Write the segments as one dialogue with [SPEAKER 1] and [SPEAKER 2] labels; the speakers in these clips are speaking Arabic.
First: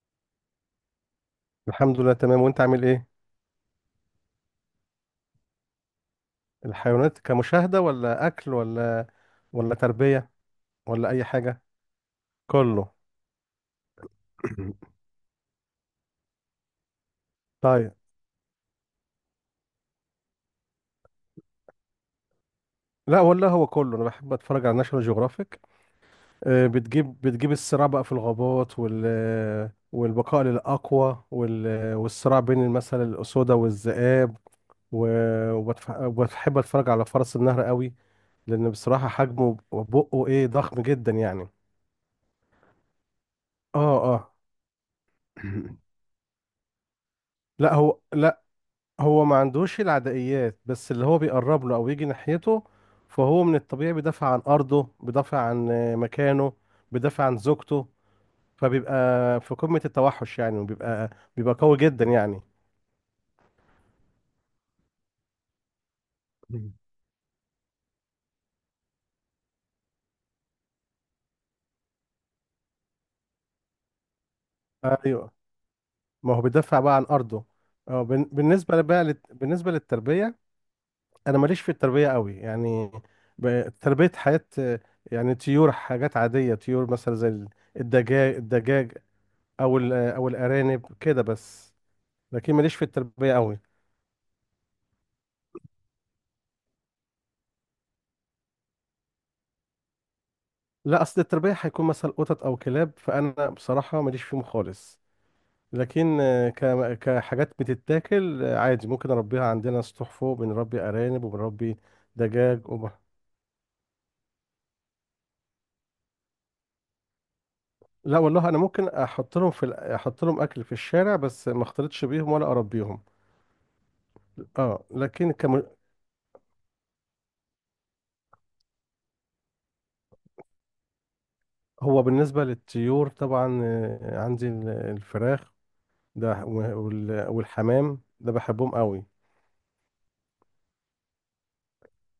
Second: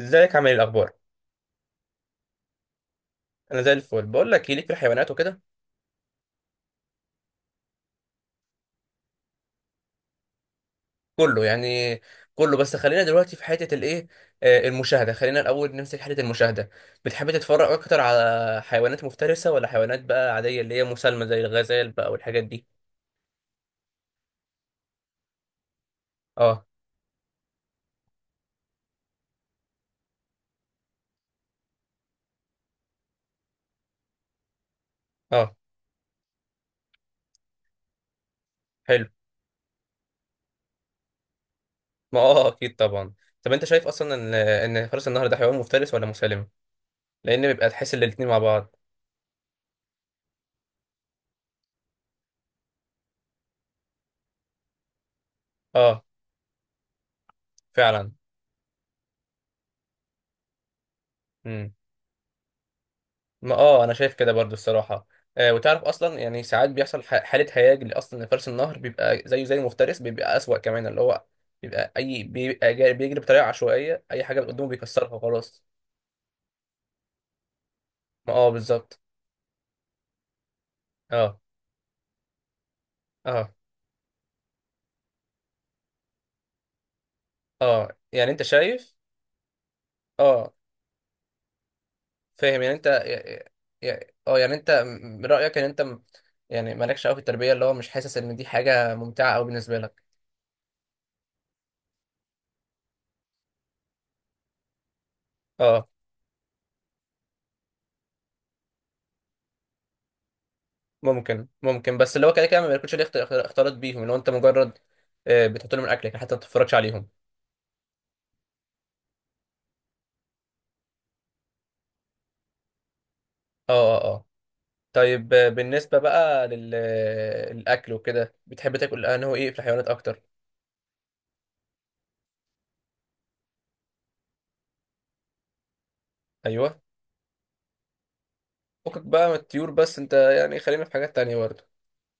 [SPEAKER 1] ازيك عامل ايه الاخبار؟
[SPEAKER 2] الحمد لله، تمام، وانت عامل ايه؟
[SPEAKER 1] انا زي الفل، بقول لك إيه، ليك في الحيوانات وكده.
[SPEAKER 2] الحيوانات كمشاهدة ولا اكل ولا تربية ولا اي
[SPEAKER 1] كله
[SPEAKER 2] حاجة؟
[SPEAKER 1] يعني. كله، بس
[SPEAKER 2] كله.
[SPEAKER 1] خلينا دلوقتي في حته الايه. آه، المشاهده، خلينا الاول نمسك حته المشاهده. بتحب تتفرج
[SPEAKER 2] طيب.
[SPEAKER 1] اكتر على حيوانات مفترسه ولا حيوانات بقى عاديه اللي هي مسالمه زي الغزال بقى والحاجات دي؟
[SPEAKER 2] لا والله، هو كله، انا بحب اتفرج على ناشونال جيوغرافيك.
[SPEAKER 1] اه،
[SPEAKER 2] بتجيب الصراع بقى في الغابات والبقاء للاقوى والصراع بين مثلا الاسودة والذئاب، و...
[SPEAKER 1] اه.
[SPEAKER 2] وبحب اتفرج على فرس النهر قوي، لان
[SPEAKER 1] حلو.
[SPEAKER 2] بصراحة حجمه وبقه ايه ضخم جدا يعني.
[SPEAKER 1] ما اه، اكيد طبعا. طب، انت
[SPEAKER 2] اه،
[SPEAKER 1] شايف اصلا
[SPEAKER 2] اه.
[SPEAKER 1] ان فرس النهر ده حيوان مفترس ولا مسالم؟ لان بيبقى
[SPEAKER 2] لا،
[SPEAKER 1] تحس
[SPEAKER 2] هو
[SPEAKER 1] ان الاتنين مع
[SPEAKER 2] لا،
[SPEAKER 1] بعض.
[SPEAKER 2] هو ما عندوش العدائيات، بس اللي هو بيقرب له او يجي ناحيته فهو من الطبيعي بيدافع عن ارضه، بيدافع عن
[SPEAKER 1] اه،
[SPEAKER 2] مكانه، بيدافع عن زوجته.
[SPEAKER 1] فعلا.
[SPEAKER 2] فبيبقى في قمة التوحش يعني، وبيبقى قوي جدا يعني.
[SPEAKER 1] ما اه، انا شايف كده برضو الصراحه. آه، وتعرف اصلا يعني ساعات
[SPEAKER 2] مم.
[SPEAKER 1] بيحصل حاله هياج اللي اصلا لفرس النهر بيبقى زيه زي المفترس، بيبقى اسوأ كمان، اللي هو بيبقى اي بيبقى بيجري بطريقه عشوائيه، اي حاجه قدامه بيكسرها
[SPEAKER 2] ايوه.
[SPEAKER 1] وخلاص.
[SPEAKER 2] ما هو بيدافع بقى عن ارضه.
[SPEAKER 1] ما اه، بالظبط.
[SPEAKER 2] بالنسبه للتربيه، انا
[SPEAKER 1] اه،
[SPEAKER 2] ماليش في التربيه قوي يعني.
[SPEAKER 1] اه،
[SPEAKER 2] تربيه حياه، يعني طيور، حاجات عاديه، طيور مثلا زي
[SPEAKER 1] اه، يعني
[SPEAKER 2] الدجاج
[SPEAKER 1] انت شايف.
[SPEAKER 2] الدجاج او
[SPEAKER 1] اه،
[SPEAKER 2] الارانب كده بس. لكن
[SPEAKER 1] فاهم، يعني
[SPEAKER 2] ماليش في
[SPEAKER 1] انت
[SPEAKER 2] التربية قوي.
[SPEAKER 1] يعني انت من رايك ان انت يعني مالكش قوي في التربيه، اللي هو مش حاسس ان دي حاجه ممتعه قوي بالنسبه لك؟
[SPEAKER 2] لا، اصل التربية هيكون مثلا قطط او كلاب، فانا بصراحة ماليش فيهم خالص.
[SPEAKER 1] اه،
[SPEAKER 2] لكن كحاجات بتتاكل، عادي ممكن اربيها، عندنا سطوح فوق بنربي ارانب
[SPEAKER 1] ممكن
[SPEAKER 2] وبنربي
[SPEAKER 1] ممكن، بس اللي هو كده كده
[SPEAKER 2] دجاج
[SPEAKER 1] ما
[SPEAKER 2] وب...
[SPEAKER 1] بياكلش ليه اختلاط بيهم، اللي هو انت مجرد آه، بتحط لهم الاكل لكن حتى ما بتتفرجش عليهم.
[SPEAKER 2] لا والله، انا ممكن احط لهم في احط لهم اكل في الشارع، بس ما اختلطش بيهم ولا اربيهم.
[SPEAKER 1] اه، اه، اه،
[SPEAKER 2] اه،
[SPEAKER 1] طيب، آه، بالنسبه بقى للاكل وكده، بتحب تاكل انه ايه في الحيوانات اكتر؟
[SPEAKER 2] هو بالنسبة للطيور طبعا، عندي الفراخ ده
[SPEAKER 1] ايوه،
[SPEAKER 2] والحمام ده بحبهم
[SPEAKER 1] فكك
[SPEAKER 2] قوي.
[SPEAKER 1] بقى من الطيور، بس انت يعني خلينا في حاجات تانية برضه.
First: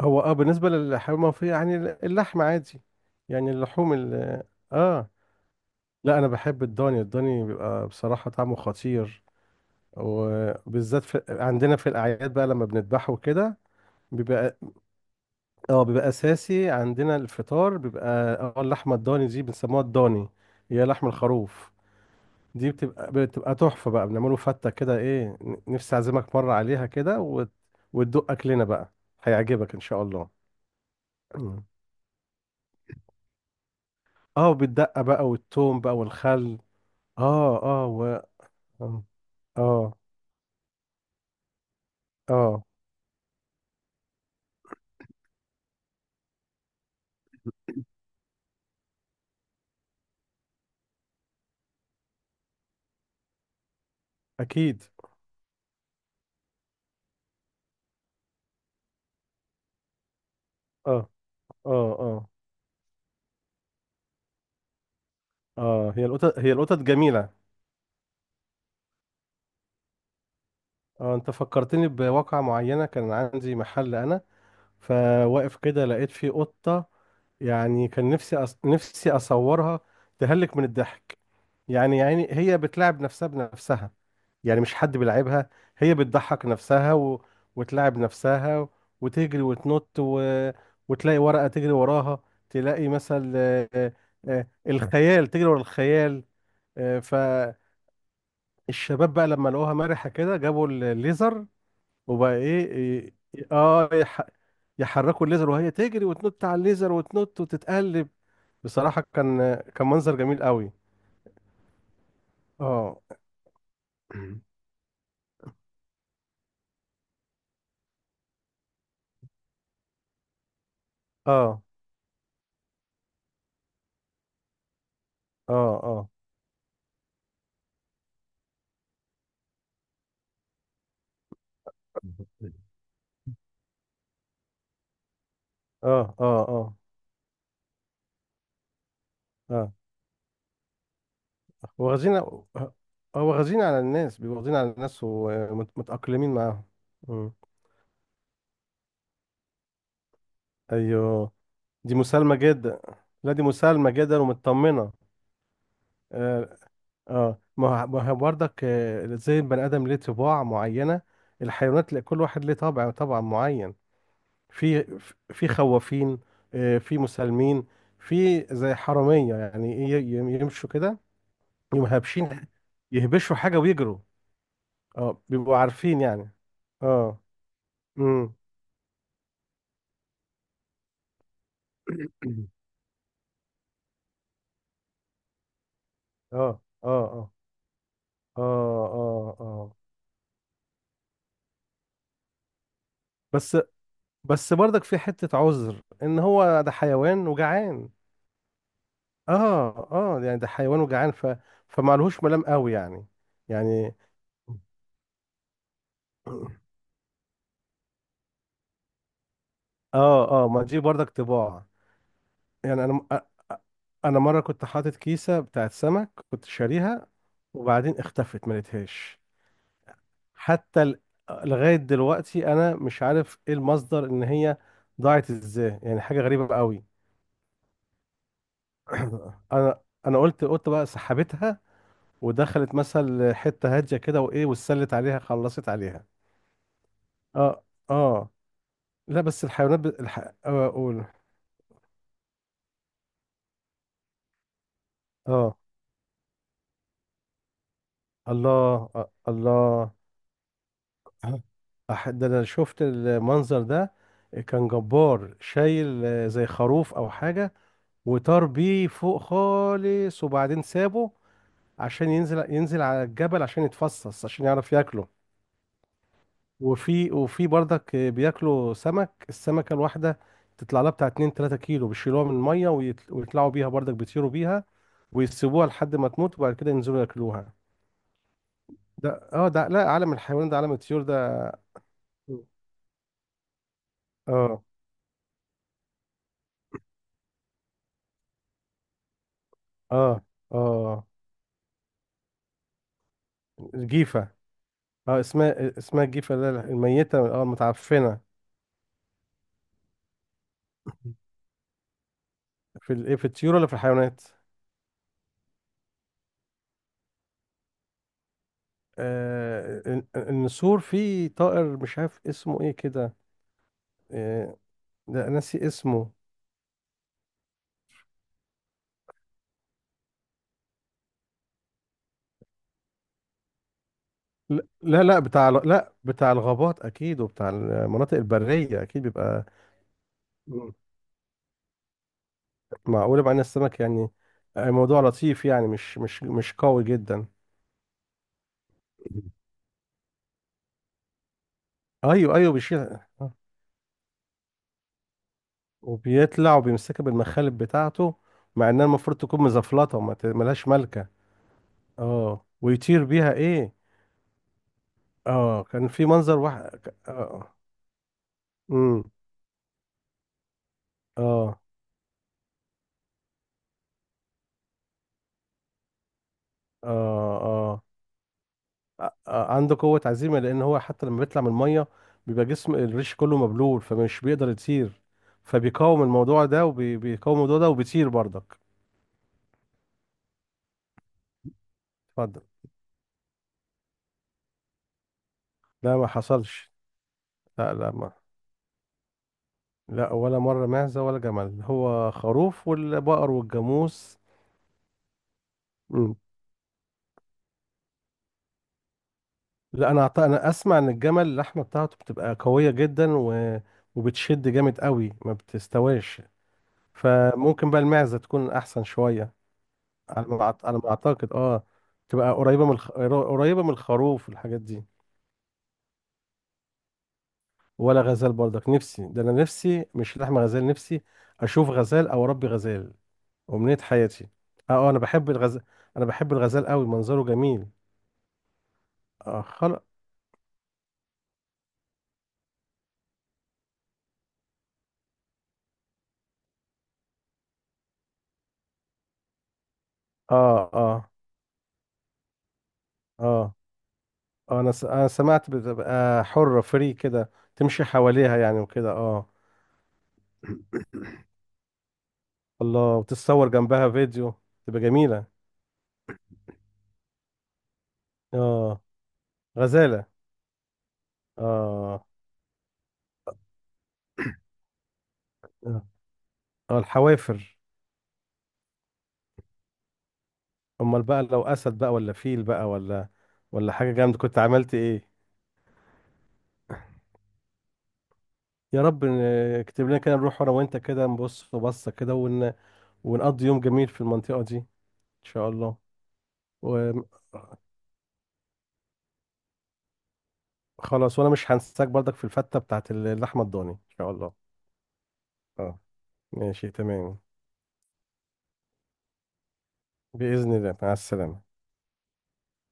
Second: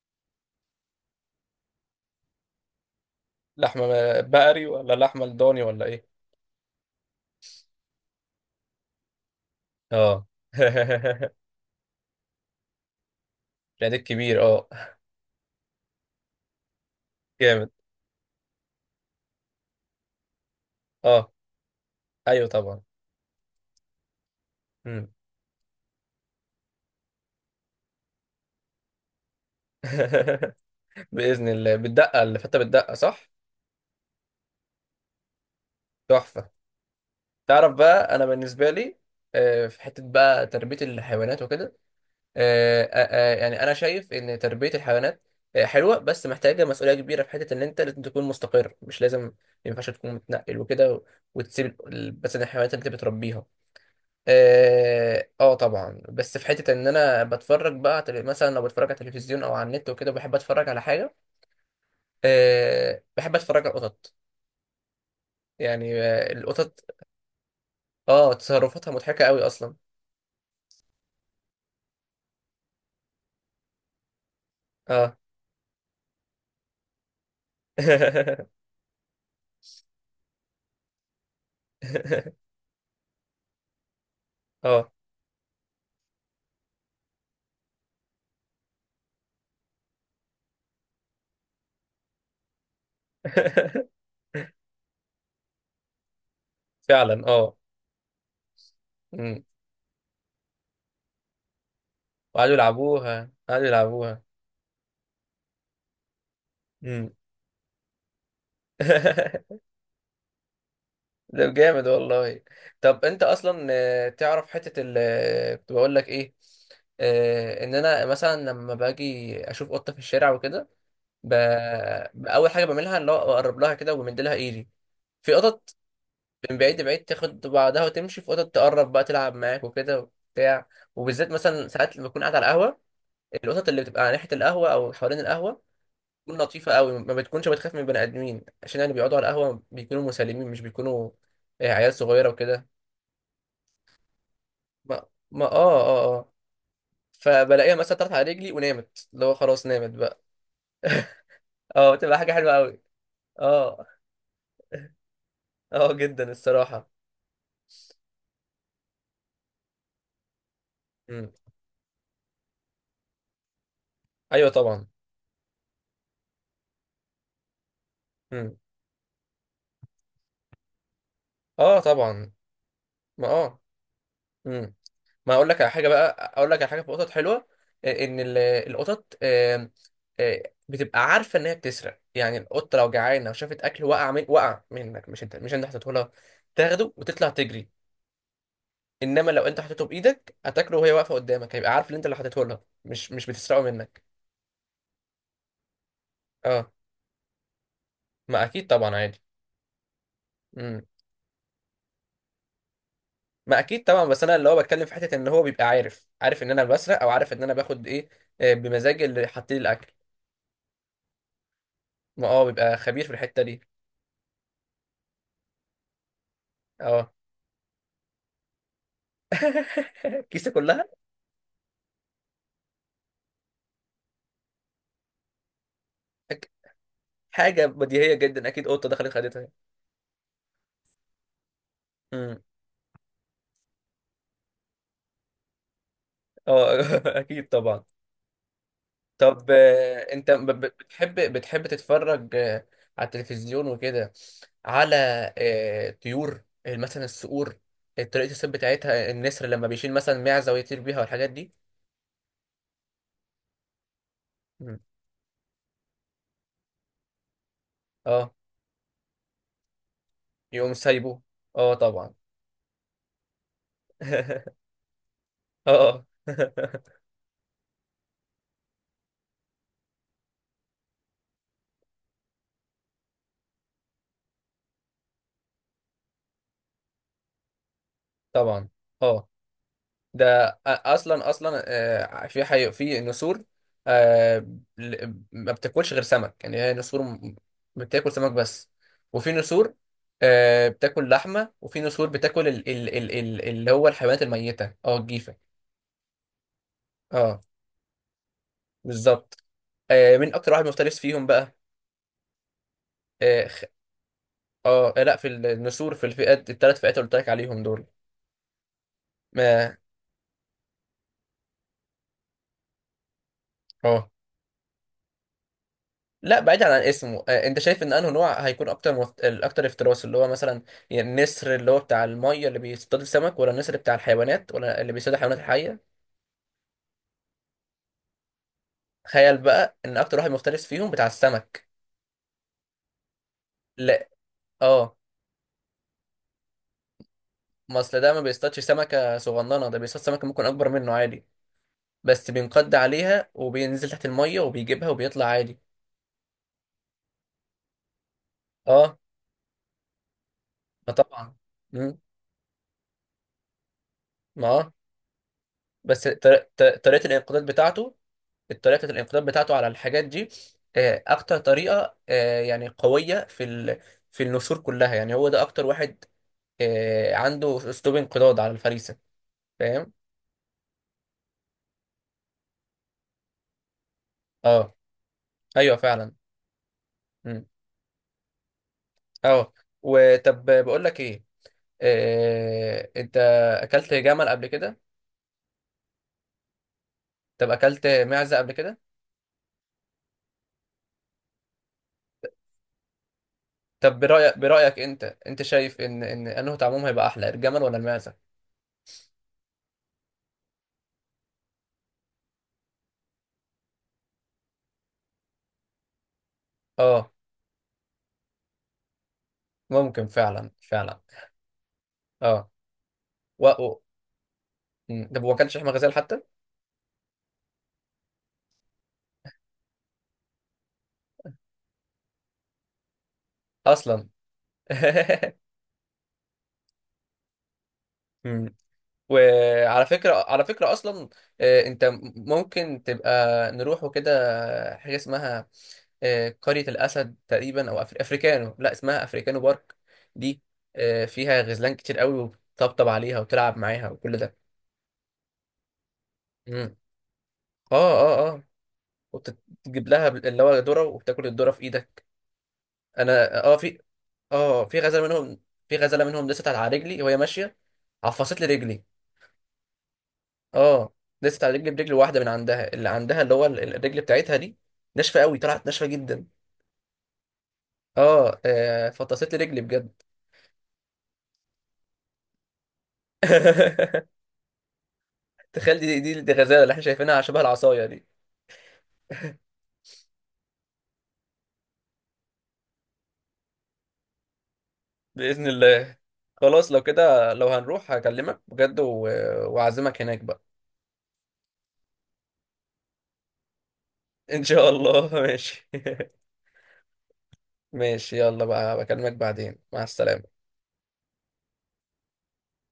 [SPEAKER 2] هو بالنسبة للحيوان المنفية يعني اللحم عادي، يعني
[SPEAKER 1] لحمه،
[SPEAKER 2] اللحوم.
[SPEAKER 1] بقري ولا
[SPEAKER 2] اه،
[SPEAKER 1] لحمه لضاني ولا ايه؟
[SPEAKER 2] لا، انا بحب الضاني، الضاني بيبقى بصراحة طعمه خطير،
[SPEAKER 1] اه.
[SPEAKER 2] وبالذات عندنا في الاعياد بقى لما بنذبحه وكده.
[SPEAKER 1] العيد الكبير،
[SPEAKER 2] بيبقى
[SPEAKER 1] اه.
[SPEAKER 2] اه بيبقى اساسي عندنا
[SPEAKER 1] جامد.
[SPEAKER 2] الفطار بيبقى. اه اللحمة الضاني دي بنسموها الضاني، هي لحم
[SPEAKER 1] اه،
[SPEAKER 2] الخروف.
[SPEAKER 1] ايوه
[SPEAKER 2] دي
[SPEAKER 1] طبعا.
[SPEAKER 2] بتبقى تحفة بقى، بنعمله فتة كده،
[SPEAKER 1] مم.
[SPEAKER 2] ايه نفسي اعزمك مرة عليها كده، وتدوق اكلنا بقى، هيعجبك ان شاء الله.
[SPEAKER 1] باذن الله، بتدقق اللي فته بتدقق صح؟
[SPEAKER 2] اه بالدقة بقى والثوم بقى
[SPEAKER 1] تحفه.
[SPEAKER 2] والخل. اه،
[SPEAKER 1] تعرف
[SPEAKER 2] اه، و،
[SPEAKER 1] بقى، انا بالنسبه لي
[SPEAKER 2] اه،
[SPEAKER 1] في
[SPEAKER 2] اه،
[SPEAKER 1] حته بقى تربيه الحيوانات وكده.
[SPEAKER 2] آه،
[SPEAKER 1] يعني انا شايف ان تربيه الحيوانات حلوه، بس محتاجه مسؤوليه كبيره في حته ان انت لازم تكون مستقر، مش لازم ما ينفعش تكون متنقل وكده وتسيب مثلا الحيوانات اللي انت بتربيها.
[SPEAKER 2] اكيد،
[SPEAKER 1] اه، آه طبعا، بس في حته ان انا بتفرج بقى على مثلا لو بتفرج على التلفزيون او على النت وكده، بحب اتفرج على
[SPEAKER 2] اه،
[SPEAKER 1] حاجه.
[SPEAKER 2] اه، اه،
[SPEAKER 1] أه، بحب اتفرج على القطط.
[SPEAKER 2] اه.
[SPEAKER 1] يعني
[SPEAKER 2] هي القطط هي القطط
[SPEAKER 1] القطط،
[SPEAKER 2] جميلة.
[SPEAKER 1] اه تصرفاتها مضحكه قوي اصلا.
[SPEAKER 2] اه انت فكرتني بواقعة معينة، كان عندي محل انا،
[SPEAKER 1] اه.
[SPEAKER 2] فواقف كده لقيت فيه قطة. يعني كان نفسي اصورها، تهلك من الضحك. يعني هي بتلعب نفسها بنفسها، يعني مش
[SPEAKER 1] اه.
[SPEAKER 2] حد بيلعبها، هي بتضحك نفسها، وتلعب نفسها، وتجري وتنط، وتلاقي ورقة تجري وراها، تلاقي مثل الخيال، تجري ورا الخيال. آه،
[SPEAKER 1] فعلا، اه.
[SPEAKER 2] فالشباب بقى
[SPEAKER 1] أمم.
[SPEAKER 2] لما لقوها مرحة كده جابوا الليزر وبقى
[SPEAKER 1] وقعدوا
[SPEAKER 2] ايه،
[SPEAKER 1] يلعبوها،
[SPEAKER 2] إيه-
[SPEAKER 1] قعدوا
[SPEAKER 2] اه
[SPEAKER 1] يلعبوها.
[SPEAKER 2] يح... يحركوا الليزر وهي تجري وتنط على الليزر
[SPEAKER 1] أمم.
[SPEAKER 2] وتنط وتتقلب. بصراحة كان كان منظر جميل قوي.
[SPEAKER 1] ده جامد والله.
[SPEAKER 2] اه.
[SPEAKER 1] طب، انت اصلا تعرف حتة ال آه، كنت بقول لك ايه. ان انا مثلا لما باجي اشوف قطة في الشارع وكده، ب...
[SPEAKER 2] اه،
[SPEAKER 1] اول حاجة بعملها اللي هو اقرب لها كده ومد لها ايدي. في
[SPEAKER 2] اه،
[SPEAKER 1] قطط
[SPEAKER 2] اه،
[SPEAKER 1] من بعيد لبعيد تاخد بعضها وتمشي، في قطط تقرب بقى تلعب معاك وكده وبتاع. وبالذات مثلا ساعات لما بكون قاعد على القهوة، القطط اللي بتبقى على ناحية القهوة او حوالين القهوة
[SPEAKER 2] اه،
[SPEAKER 1] بتكون
[SPEAKER 2] اه،
[SPEAKER 1] لطيفة
[SPEAKER 2] اه،
[SPEAKER 1] قوي، ما بتكونش بتخاف من بني آدمين، عشان يعني بيقعدوا على القهوة
[SPEAKER 2] اه.
[SPEAKER 1] بيكونوا مسالمين، مش بيكونوا عيال
[SPEAKER 2] واخدين
[SPEAKER 1] صغيرة
[SPEAKER 2] هو
[SPEAKER 1] وكده.
[SPEAKER 2] واخدين على الناس، بيبقوا واخدين على الناس
[SPEAKER 1] ما ما اه اه اه
[SPEAKER 2] ومتأقلمين معاهم. مم.
[SPEAKER 1] فبلاقيها مثلا طلعت على رجلي ونامت، اللي هو خلاص نامت بقى.
[SPEAKER 2] ايوه.
[SPEAKER 1] اه،
[SPEAKER 2] دي
[SPEAKER 1] تبقى حاجة
[SPEAKER 2] مسالمة
[SPEAKER 1] حلوة
[SPEAKER 2] جدا.
[SPEAKER 1] قوي.
[SPEAKER 2] لا، دي
[SPEAKER 1] اه،
[SPEAKER 2] مسالمة جدا ومطمنة.
[SPEAKER 1] اه جدا
[SPEAKER 2] اه،
[SPEAKER 1] الصراحة.
[SPEAKER 2] آه. ما هو برضك زي البني آدم ليه طباع معينة،
[SPEAKER 1] مم.
[SPEAKER 2] الحيوانات كل واحد ليه طبع معين.
[SPEAKER 1] ايوه طبعا.
[SPEAKER 2] في في خوافين، في مسالمين، في
[SPEAKER 1] مم.
[SPEAKER 2] زي حرامية، يعني إيه، يمشوا كده،
[SPEAKER 1] اه
[SPEAKER 2] يقوموا
[SPEAKER 1] طبعا.
[SPEAKER 2] هابشين،
[SPEAKER 1] ما
[SPEAKER 2] يهبشوا حاجة
[SPEAKER 1] اه.
[SPEAKER 2] ويجروا.
[SPEAKER 1] مم.
[SPEAKER 2] اه،
[SPEAKER 1] ما اقول
[SPEAKER 2] بيبقوا
[SPEAKER 1] لك على حاجه
[SPEAKER 2] عارفين
[SPEAKER 1] بقى،
[SPEAKER 2] يعني.
[SPEAKER 1] اقول لك على حاجه في القطط
[SPEAKER 2] اه،
[SPEAKER 1] حلوه. ان
[SPEAKER 2] امم.
[SPEAKER 1] القطط آه، بتبقى عارفه ان هي بتسرق، يعني القطه لو جعانه وشافت اكل وقع منك، مش انت حطيته لها،
[SPEAKER 2] اه،
[SPEAKER 1] تاخده
[SPEAKER 2] اه،
[SPEAKER 1] وتطلع
[SPEAKER 2] اه،
[SPEAKER 1] تجري.
[SPEAKER 2] اه، اه،
[SPEAKER 1] انما لو انت
[SPEAKER 2] اه.
[SPEAKER 1] حطيته بايدك هتاكله وهي واقفه قدامك، هيبقى عارف ان انت اللي حطيته لها مش
[SPEAKER 2] بس
[SPEAKER 1] بتسرقه منك.
[SPEAKER 2] بس برضك في حتة عذر ان هو ده
[SPEAKER 1] اه،
[SPEAKER 2] حيوان وجعان.
[SPEAKER 1] ما اكيد طبعا عادي.
[SPEAKER 2] اه، اه، يعني ده حيوان
[SPEAKER 1] امم.
[SPEAKER 2] وجعان، فمعلهوش ملام قوي يعني.
[SPEAKER 1] ما اكيد
[SPEAKER 2] يعني
[SPEAKER 1] طبعا، بس انا اللي هو بتكلم في حته ان هو بيبقى عارف ان انا بسرق، او عارف ان انا باخد ايه، بمزاجي اللي حاطين لي الاكل.
[SPEAKER 2] اه اه ما دي برضك طباع
[SPEAKER 1] ما اه، بيبقى
[SPEAKER 2] يعني
[SPEAKER 1] خبير في الحته
[SPEAKER 2] أ-
[SPEAKER 1] دي.
[SPEAKER 2] انا مره كنت حاطط كيسه بتاعت سمك كنت شاريها،
[SPEAKER 1] اه،
[SPEAKER 2] وبعدين اختفت ما لقيتهاش.
[SPEAKER 1] الكيسه
[SPEAKER 2] حتى
[SPEAKER 1] كلها؟
[SPEAKER 2] ال- لغايه دلوقتي انا مش عارف ايه المصدر ان هي ضاعت ازاي، يعني حاجه
[SPEAKER 1] أك-
[SPEAKER 2] غريبه قوي.
[SPEAKER 1] حاجه بديهيه جدا، اكيد قطه دخلت خدتها.
[SPEAKER 2] انا انا قلت بقى سحبتها
[SPEAKER 1] امم.
[SPEAKER 2] ودخلت مثلا حته هاديه كده، وايه واتسلت عليها خلصت عليها.
[SPEAKER 1] اه. اكيد
[SPEAKER 2] اه،
[SPEAKER 1] طبعا.
[SPEAKER 2] اه، لا، بس
[SPEAKER 1] طب
[SPEAKER 2] الحيوانات
[SPEAKER 1] انت ب- ب-
[SPEAKER 2] اقول.
[SPEAKER 1] بتحب بتحب تتفرج على التلفزيون وكده، على
[SPEAKER 2] اه،
[SPEAKER 1] طيور مثلا الصقور، طريقه
[SPEAKER 2] الله.
[SPEAKER 1] الصيد بتاعتها، النسر لما
[SPEAKER 2] الله.
[SPEAKER 1] بيشيل مثلا معزه ويطير بيها والحاجات
[SPEAKER 2] اه،
[SPEAKER 1] دي؟
[SPEAKER 2] ده انا شفت المنظر ده، كان
[SPEAKER 1] مم.
[SPEAKER 2] جبار شايل زي خروف او حاجه،
[SPEAKER 1] اه،
[SPEAKER 2] وطار بيه فوق خالص وبعدين
[SPEAKER 1] يقوم
[SPEAKER 2] سابه،
[SPEAKER 1] سايبه، اه
[SPEAKER 2] عشان
[SPEAKER 1] طبعا.
[SPEAKER 2] ينزل على الجبل عشان يتفصص عشان يعرف ياكله.
[SPEAKER 1] اه.
[SPEAKER 2] وفي برضك بياكلوا سمك، السمكه الواحده تطلع لها بتاع 2 3 كيلو بيشيلوها من الميه ويطلعوا بيها برضك بيطيروا بيها، ويسيبوها لحد ما تموت وبعد كده ينزلوا ياكلوها.
[SPEAKER 1] طبعا،
[SPEAKER 2] ده
[SPEAKER 1] اه.
[SPEAKER 2] اه ده لا، عالم الحيوان
[SPEAKER 1] ده
[SPEAKER 2] ده، عالم الطيور
[SPEAKER 1] اصلا
[SPEAKER 2] ده.
[SPEAKER 1] اصلا في نسور آه،
[SPEAKER 2] اه،
[SPEAKER 1] ما بتاكلش غير سمك، يعني هي نسور بتاكل سمك بس. وفي نسور
[SPEAKER 2] اه، اه،
[SPEAKER 1] بتاكل لحمه، وفي نسور بتاكل اللي هو الحيوانات
[SPEAKER 2] جيفة.
[SPEAKER 1] الميته،
[SPEAKER 2] اه
[SPEAKER 1] الجيفه.
[SPEAKER 2] اسمها الجيفة، اللي هي الميتة
[SPEAKER 1] اه،
[SPEAKER 2] المتعفنة.
[SPEAKER 1] بالظبط. مين اكتر واحد مفترس فيهم بقى؟
[SPEAKER 2] في
[SPEAKER 1] اه،
[SPEAKER 2] الطيور ولا في الحيوانات؟
[SPEAKER 1] لا، في النسور، في الفئات الثلاث فئات اللي قلت لك عليهم دول. ما
[SPEAKER 2] آه النسور، في طائر مش عارف اسمه ايه كده.
[SPEAKER 1] اه.
[SPEAKER 2] آه لا، ناسي اسمه.
[SPEAKER 1] لا بعيد عن اسمه، انت شايف ان انه نوع هيكون اكتر الاكتر افتراس اللي هو مثلا، يعني النسر اللي هو بتاع الميه اللي بيصطاد السمك، ولا النسر بتاع الحيوانات،
[SPEAKER 2] لا،
[SPEAKER 1] ولا اللي
[SPEAKER 2] لا،
[SPEAKER 1] بيصطاد
[SPEAKER 2] لا،
[SPEAKER 1] الحيوانات الحيه؟
[SPEAKER 2] لا بتاع الغابات اكيد، وبتاع المناطق البرية اكيد
[SPEAKER 1] تخيل
[SPEAKER 2] بيبقى.
[SPEAKER 1] بقى، ان اكتر واحد مفترس
[SPEAKER 2] مم.
[SPEAKER 1] فيهم بتاع السمك.
[SPEAKER 2] معقول بقى ان السمك يعني،
[SPEAKER 1] لا. اه.
[SPEAKER 2] موضوع لطيف يعني، مش قوي جدا.
[SPEAKER 1] ما اصل ده ما بيصطادش سمكه صغننه، ده بيصطاد سمكه ممكن اكبر منه عادي. بس
[SPEAKER 2] ايوه، ايوه،
[SPEAKER 1] بينقض
[SPEAKER 2] بيشيل
[SPEAKER 1] عليها وبينزل تحت الميه وبيجيبها وبيطلع عادي.
[SPEAKER 2] وبيطلع وبيمسكها بالمخالب بتاعته، مع انها
[SPEAKER 1] اه،
[SPEAKER 2] المفروض تكون مزفلطه، ملهاش
[SPEAKER 1] ما
[SPEAKER 2] ملكه.
[SPEAKER 1] طبعا. مم،
[SPEAKER 2] اه، ويطير بيها ايه.
[SPEAKER 1] ما آه.
[SPEAKER 2] اه، كان في
[SPEAKER 1] بس
[SPEAKER 2] منظر واحد ك- اه
[SPEAKER 1] طريقه
[SPEAKER 2] امم.
[SPEAKER 1] الانقضاض بتاعته على الحاجات دي، اكتر
[SPEAKER 2] اه،
[SPEAKER 1] طريقه يعني قويه في في النسور كلها، يعني هو ده اكتر واحد
[SPEAKER 2] اه،
[SPEAKER 1] عنده
[SPEAKER 2] اه،
[SPEAKER 1] اسلوب انقضاض على الفريسه.
[SPEAKER 2] آ- آ- عنده
[SPEAKER 1] فاهم.
[SPEAKER 2] قوه عزيمه، لان هو حتى لما بيطلع من الميه بيبقى جسم الريش كله مبلول، فمش بيقدر
[SPEAKER 1] اه،
[SPEAKER 2] يطير،
[SPEAKER 1] ايوه
[SPEAKER 2] فبيقاوم
[SPEAKER 1] فعلا.
[SPEAKER 2] الموضوع ده وبيقاوم
[SPEAKER 1] مم.
[SPEAKER 2] الموضوع ده وبيطير برضك.
[SPEAKER 1] اه. وطب بقول لك ايه،
[SPEAKER 2] اتفضل.
[SPEAKER 1] انت اكلت جمل قبل كده؟
[SPEAKER 2] لا، ما حصلش.
[SPEAKER 1] طب،
[SPEAKER 2] لا،
[SPEAKER 1] اكلت
[SPEAKER 2] لا، ما،
[SPEAKER 1] معزه قبل كده؟
[SPEAKER 2] لا، ولا مره معزه ولا جمل، هو خروف والبقر
[SPEAKER 1] طب،
[SPEAKER 2] والجاموس.
[SPEAKER 1] برأيك انت شايف ان انه طعمهم هيبقى احلى، الجمل ولا المعزه؟
[SPEAKER 2] لا، انا اسمع ان الجمل اللحمه بتاعته بتبقى قويه جدا، وبتشد جامد قوي ما بتستواش،
[SPEAKER 1] اه،
[SPEAKER 2] فممكن بقى المعزه تكون احسن شويه.
[SPEAKER 1] ممكن فعلا
[SPEAKER 2] على ما
[SPEAKER 1] فعلا.
[SPEAKER 2] اعتقد اه، تبقى
[SPEAKER 1] اه،
[SPEAKER 2] قريبه من
[SPEAKER 1] و...
[SPEAKER 2] قريبه من
[SPEAKER 1] و...
[SPEAKER 2] الخروف والحاجات دي.
[SPEAKER 1] مم. طب، ما اكلتش لحمه غزال حتى؟
[SPEAKER 2] ولا غزال برضك، نفسي ده، انا نفسي مش لحم غزال، نفسي اشوف غزال او اربي غزال، امنيه
[SPEAKER 1] اصلا.
[SPEAKER 2] حياتي. اه، انا بحب الغزال، انا بحب الغزال قوي منظره جميل.
[SPEAKER 1] مم.
[SPEAKER 2] اه، خلق.
[SPEAKER 1] وعلى فكره على فكره اصلا، انت ممكن تبقى نروح وكده، حاجه اسمها قريه الاسد تقريبا، او افريكانو، لا اسمها افريكانو بارك دي.
[SPEAKER 2] اه، اه،
[SPEAKER 1] فيها غزلان كتير قوي، وتطبطب عليها
[SPEAKER 2] اه،
[SPEAKER 1] وتلعب معاها وكل ده.
[SPEAKER 2] اه، انا سمعت بتبقى حرة
[SPEAKER 1] مم.
[SPEAKER 2] فري كده
[SPEAKER 1] اه،
[SPEAKER 2] تمشي
[SPEAKER 1] اه،
[SPEAKER 2] حواليها
[SPEAKER 1] اه،
[SPEAKER 2] يعني وكده اه.
[SPEAKER 1] وتجيب لها اللي هو ذره وبتاكل الذره في ايدك.
[SPEAKER 2] الله،
[SPEAKER 1] انا
[SPEAKER 2] وتتصور جنبها فيديو،
[SPEAKER 1] في
[SPEAKER 2] تبقى
[SPEAKER 1] غزاله
[SPEAKER 2] جميلة.
[SPEAKER 1] منهم، في غزاله منهم لسه على رجلي وهي ماشيه، عفصت لي
[SPEAKER 2] اه،
[SPEAKER 1] رجلي.
[SPEAKER 2] غزالة.
[SPEAKER 1] اه، دست على رجلي برجل
[SPEAKER 2] اه.
[SPEAKER 1] واحده من عندها، اللي عندها اللي هو الرجل بتاعتها دي، ناشفه قوي، طلعت
[SPEAKER 2] اه،
[SPEAKER 1] ناشفه جدا.
[SPEAKER 2] الحوافر.
[SPEAKER 1] فطست لي رجلي بجد.
[SPEAKER 2] امال بقى لو اسد بقى ولا فيل بقى، ولا حاجة جامدة كنت عملت ايه؟
[SPEAKER 1] تخيل، دي غزاله اللي احنا شايفينها شبه العصايه دي.
[SPEAKER 2] يا رب، اكتب لنا كده نروح انا وانت كده نبص بصة كده، ونقضي يوم جميل في المنطقة دي ان
[SPEAKER 1] باذن
[SPEAKER 2] شاء الله.
[SPEAKER 1] الله. خلاص، لو كده لو هنروح هكلمك بجد واعزمك هناك بقى.
[SPEAKER 2] وخلاص، وانا مش هنساك برضك في الفتة بتاعت اللحمة الضاني ان شاء الله.
[SPEAKER 1] ان شاء الله. ماشي.
[SPEAKER 2] اه، ماشي تمام.
[SPEAKER 1] ماشي، يلا بقى، بكلمك بعدين، مع السلامه.
[SPEAKER 2] بإذن الله، مع السلامة.